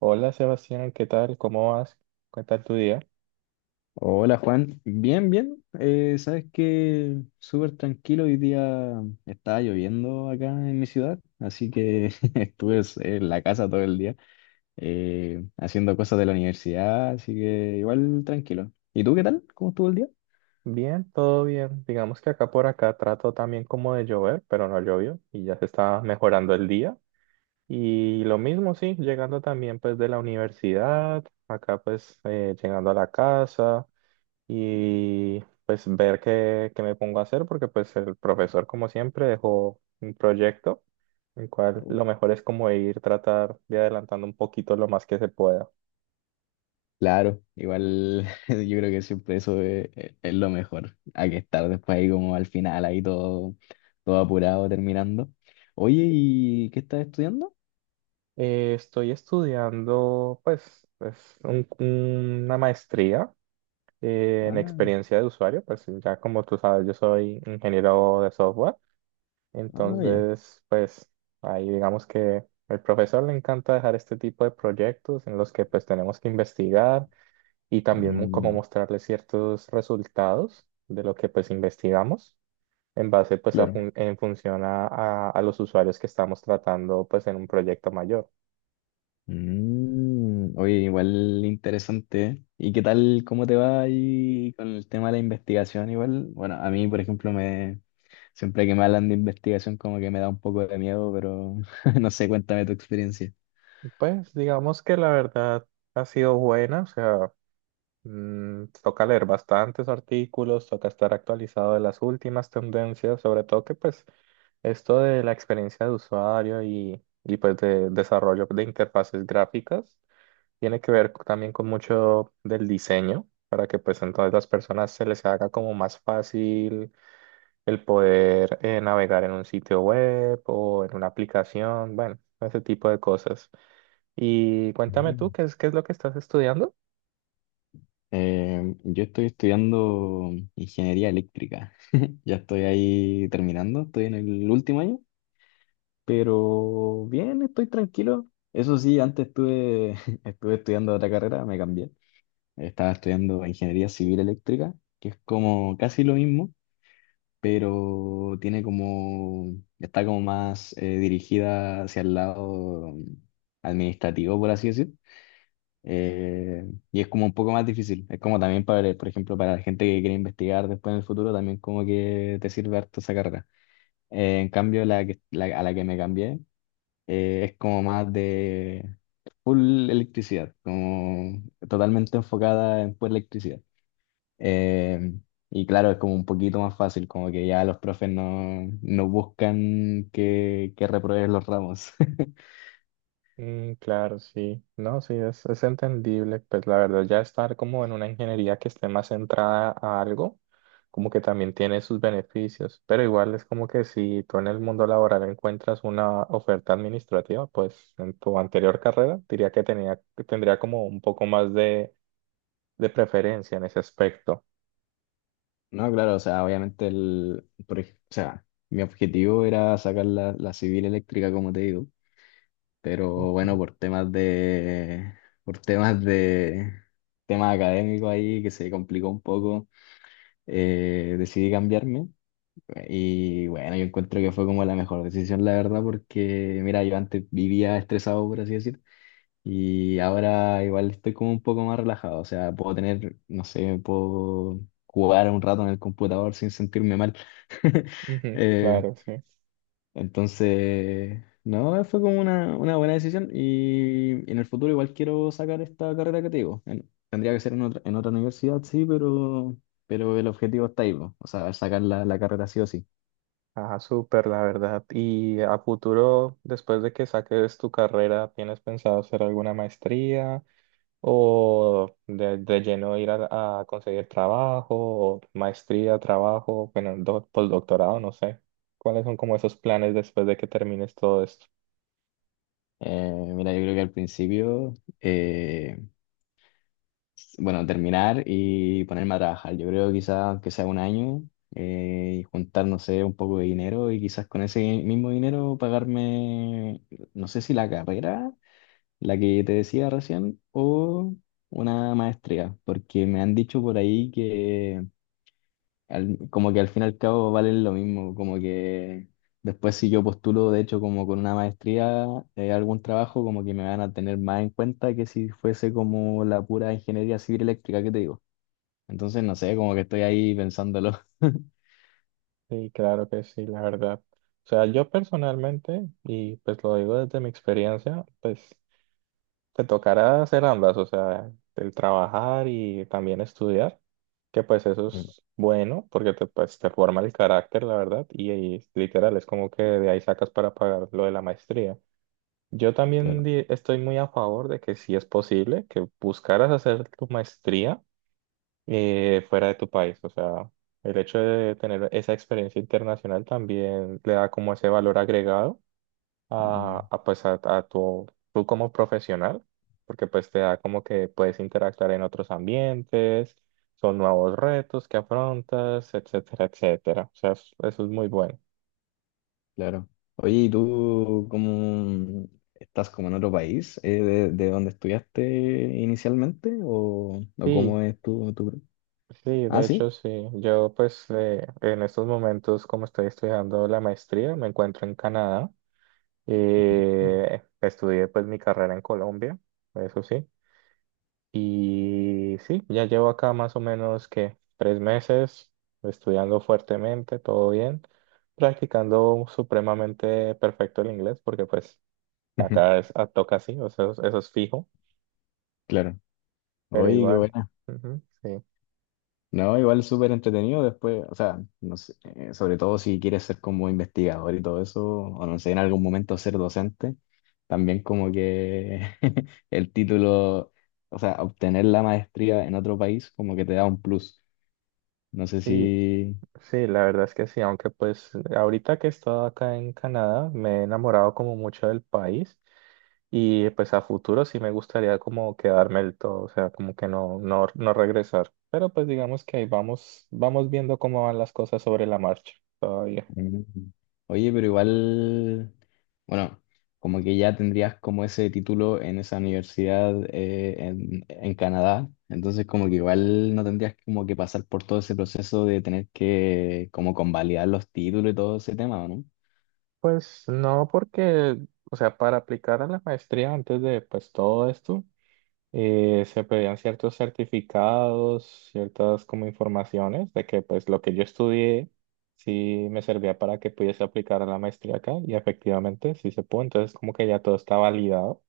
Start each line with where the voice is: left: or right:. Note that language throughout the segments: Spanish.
right: Hola Sebastián, ¿qué tal? ¿Cómo vas? ¿Qué tal tu día?
left: Hola Juan, bien, bien. Sabes que súper tranquilo, hoy día estaba lloviendo acá en mi ciudad, así que estuve en la casa todo el día haciendo cosas de la universidad, así que igual tranquilo. ¿Y tú qué tal? ¿Cómo estuvo el día?
right: Bien, todo bien. Digamos que acá por acá trato también como de llover, pero no llovió y ya se está mejorando el día. Y lo mismo, sí, llegando también pues de la universidad, acá pues llegando a la casa y pues ver qué me pongo a hacer porque pues el profesor como siempre dejó un proyecto, el cual
left: Oh.
right: lo mejor es como ir tratar de adelantando un poquito lo más que se pueda.
left: Claro, igual yo creo que siempre eso es lo mejor, hay que estar después ahí como al final, ahí todo apurado terminando. Oye, ¿y qué estás estudiando?
right: Estoy estudiando, una maestría en
left: Ah,
right: experiencia de usuario, pues ya como tú sabes, yo soy ingeniero de software,
left: ah, ya.
right: entonces, pues ahí digamos que al profesor le encanta dejar este tipo de proyectos en los que pues tenemos que investigar y también como
left: Mm.
right: mostrarle ciertos resultados de lo que pues investigamos en base pues a
left: Claro.
right: en función a a los usuarios que estamos tratando pues en un proyecto mayor.
left: Mm, oye, igual interesante, ¿eh? ¿Y qué tal, cómo te va ahí con el tema de la investigación? Igual, bueno, a mí, por ejemplo, me siempre que me hablan de investigación como que me da un poco de miedo, pero no sé, cuéntame tu experiencia.
right: Pues digamos que la verdad ha sido buena, o sea, toca leer bastantes artículos, toca estar actualizado de las últimas tendencias, sobre todo que pues esto de la experiencia de usuario y pues de desarrollo de interfaces gráficas tiene que ver también con mucho del diseño, para que pues entonces las personas se les haga como más fácil el poder navegar en un sitio web o en una aplicación, bueno, ese tipo de cosas. Y cuéntame tú,
left: Mm.
right: qué es lo que estás estudiando?
left: Yo estoy estudiando ingeniería eléctrica. Ya estoy ahí terminando, estoy en el último año, pero bien, estoy tranquilo. Eso sí, estuve estudiando otra carrera, me cambié. Estaba estudiando ingeniería civil eléctrica, que es como casi lo mismo, pero tiene como, está como más dirigida hacia el lado administrativo, por así decir. Eh, y es como un poco más difícil. Es como también para, por ejemplo, para la gente que quiere investigar después en el futuro, también como que te sirve harto esa carrera. En cambio, la a la que me cambié es como más de full electricidad, como totalmente enfocada en pura electricidad. Eh, y claro, es como un poquito más fácil, como que ya los profes no buscan que repruebes los ramos.
right: Mm, claro, sí, no, sí, es entendible, pues la verdad ya estar como en una ingeniería que esté más centrada a algo, como que también tiene sus beneficios, pero igual es como que si tú en el mundo laboral encuentras una oferta administrativa, pues en tu anterior carrera diría que tendría como un poco más de preferencia en ese aspecto.
left: No, claro, o sea, obviamente el, por ej- o sea, mi objetivo era sacar la civil eléctrica, como te digo, pero bueno,
right: Ujú,
left: por temas de, temas académicos ahí, que se complicó un poco. Decidí cambiarme. Y bueno, yo encuentro que fue como la mejor decisión, la verdad, porque mira, yo antes vivía estresado, por así decirlo. Y ahora igual estoy como un poco más relajado, o sea, puedo tener, no sé, puedo jugar un rato en el computador sin sentirme mal.
right: ujú,
left: Eh,
right: claro, sí.
left: entonces, no, fue como una buena decisión y en el futuro igual quiero sacar esta carrera que te digo. Tendría que ser en otra universidad, sí, pero el objetivo está ahí, po. O sea, sacar la carrera sí o sí.
right: Ah, súper, la verdad. ¿Y a futuro, después de que saques tu carrera, tienes pensado hacer alguna maestría o de lleno ir a conseguir trabajo o maestría, trabajo, bueno, postdoctorado, no sé? ¿Cuáles son como esos planes después de que termines todo esto?
left: Mira, yo creo que al principio... eh, bueno, terminar y ponerme a trabajar. Yo creo quizás que sea un año y juntar, no sé, un poco de dinero y quizás con ese mismo dinero pagarme, no sé si la carrera, la que te decía recién, o una maestría, porque me han dicho por ahí que como que al fin y al cabo valen lo mismo, como que después si yo postulo, de hecho, como con una maestría, algún trabajo, como que me van a tener más en cuenta que si fuese como la pura ingeniería civil eléctrica que te digo. Entonces, no sé, como que estoy ahí pensándolo.
right: Sí, claro que sí, la verdad. O sea, yo personalmente, y pues lo digo desde mi experiencia, pues te tocará hacer ambas, o sea, el trabajar y también estudiar, que pues eso
left: Mm.
right: es bueno porque pues, te forma el carácter, la verdad, y literal es como que de ahí sacas para pagar lo de la maestría. Yo también
left: Claro,
right: estoy muy a favor de que si es posible que buscaras hacer tu maestría fuera de tu país, o sea, el hecho de tener esa experiencia internacional también le da como ese valor agregado
left: mm,
right: pues tú como profesional, porque pues te da como que puedes interactuar en otros ambientes, son nuevos retos que afrontas, etcétera, etcétera. O sea, eso es muy bueno.
left: claro. Oye, ¿y tú cómo estás como en otro país de donde estudiaste inicialmente? O
right: Sí,
left: cómo es tu, tu...
right: sí,
left: Ah,
right: de hecho
left: sí,
right: sí. Yo pues en estos momentos como estoy estudiando la maestría, me encuentro en Canadá. Estudié pues mi carrera en Colombia, eso sí. Y sí, ya llevo acá más o menos que 3 meses estudiando fuertemente, todo bien, practicando supremamente perfecto el inglés, porque pues acá toca así, o sea, eso, es fijo,
left: claro.
right: pero
left: Oye, qué
right: igual,
left: bueno.
right: ujú, sí,
left: No, igual súper entretenido después, o sea, no sé, sobre todo si quieres ser como investigador y todo eso, o no sé, en algún momento ser docente, también como que el título, o sea, obtener la maestría en otro país como que te da un plus. No sé
right: sí,
left: si,
right: sí, la verdad es que sí, aunque pues ahorita que he estado acá en Canadá, me he enamorado como mucho del país. Y pues a futuro sí me gustaría como quedarme del todo, o sea, como que no, no, no regresar. Pero pues digamos que ahí vamos, vamos viendo cómo van las cosas sobre la marcha todavía.
left: mm. Oye, pero igual, bueno, como que ya tendrías como ese título en esa universidad en Canadá, entonces como que igual no tendrías como que pasar por todo ese proceso de tener que como convalidar los títulos y todo ese tema, ¿o ¿no?
right: Pues no, porque, o sea, para aplicar a la maestría antes de pues todo esto, se pedían ciertos certificados, ciertas como informaciones de que pues lo que yo estudié sí me servía para que pudiese aplicar a la maestría acá y efectivamente sí se pudo, entonces como que ya todo está validado.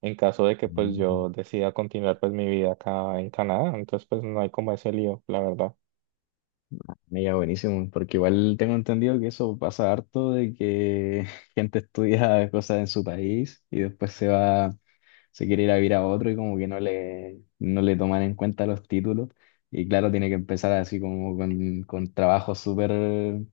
right: En caso de que pues
left: Mm.
right: yo decida continuar pues mi vida acá en Canadá, entonces pues no hay como ese lío, la verdad.
left: Mira, buenísimo, porque igual tengo entendido que eso pasa harto de que gente estudia cosas en su país y después se va, se quiere ir a vivir a otro y como que no le, no le toman en cuenta los títulos. Y claro, tiene que empezar así como con trabajos súper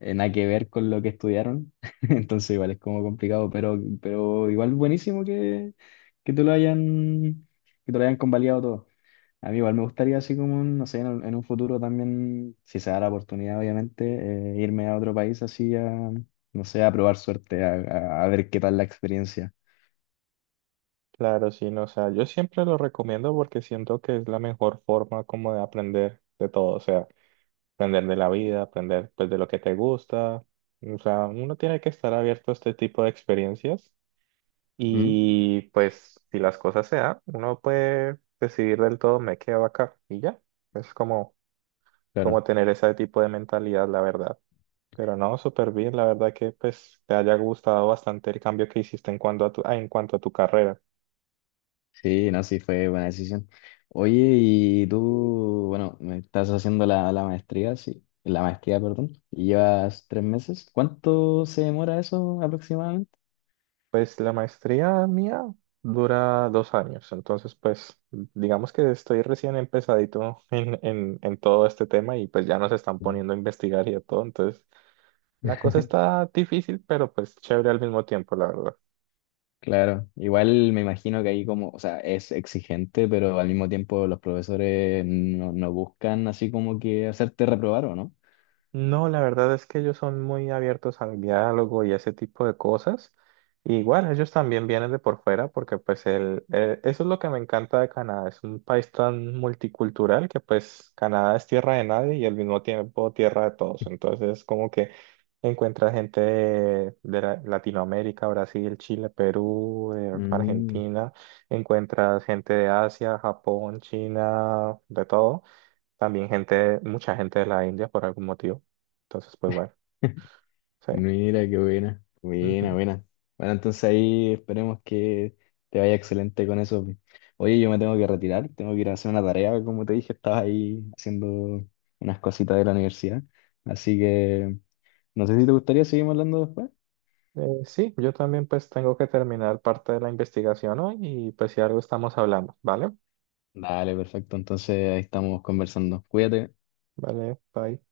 left: nada que ver con lo que estudiaron. Entonces igual es como complicado, pero igual buenísimo que, que te lo hayan, que te lo hayan convalidado todo. A mí igual me gustaría así como, no sé, en un futuro también, si se da la oportunidad, obviamente, irme a otro país así a, no sé, a probar suerte, a ver qué tal la experiencia.
right: Claro, sí, no, o sea, yo siempre lo recomiendo porque siento que es la mejor forma como de aprender de todo, o sea, aprender de la vida, aprender pues de lo que te gusta, o sea, uno tiene que estar abierto a este tipo de experiencias
left: Mm,
right: y pues si las cosas se dan, uno puede decidir del todo me quedo acá y ya, es como,
left: claro.
right: como tener ese tipo de mentalidad, la verdad. Pero no, súper bien, la verdad que pues te haya gustado bastante el cambio que hiciste en cuanto a tu, ah, en cuanto a tu carrera.
left: Sí, no, sí, fue buena decisión. Oye, y tú, bueno, me estás haciendo la maestría, sí, la maestría, perdón, y llevas 3 meses. ¿Cuánto se demora eso aproximadamente?
right: Pues la maestría mía dura 2 años, entonces pues digamos que estoy recién empezadito en todo este tema y pues ya nos están
left: Uno.
right: poniendo a investigar y a todo, entonces la cosa está difícil, pero pues chévere al mismo tiempo, la verdad.
left: Claro, igual me imagino que ahí como, o sea, es exigente, pero al mismo tiempo los profesores no buscan así como que hacerte reprobar, ¿o no?
right: No, la verdad es que ellos son muy abiertos al diálogo y ese tipo de cosas. Y igual, ellos también vienen de por fuera porque pues eso es lo que me encanta de Canadá. Es un país tan multicultural que pues Canadá es tierra de nadie y al mismo tiempo tierra de todos. Entonces como que encuentra gente de Latinoamérica, Brasil, Chile, Perú,
left: Mm.
right: Argentina. Encuentras gente de Asia, Japón, China, de todo. También mucha gente de la India por algún motivo. Entonces, pues bueno, sí.
left: Mira, qué buena, buena,
right: Ujú.
left: buena. Bueno, entonces ahí esperemos que te vaya excelente con eso. Oye, yo me tengo que retirar, tengo que ir a hacer una tarea, como te dije, estaba ahí haciendo unas cositas de la universidad. Así que no sé si te gustaría seguir hablando después.
right: Sí, yo también pues tengo que terminar parte de la investigación hoy y pues si algo estamos hablando, ¿vale?
left: Dale, perfecto, entonces ahí estamos conversando. Cuídate.
right: Vale, bye.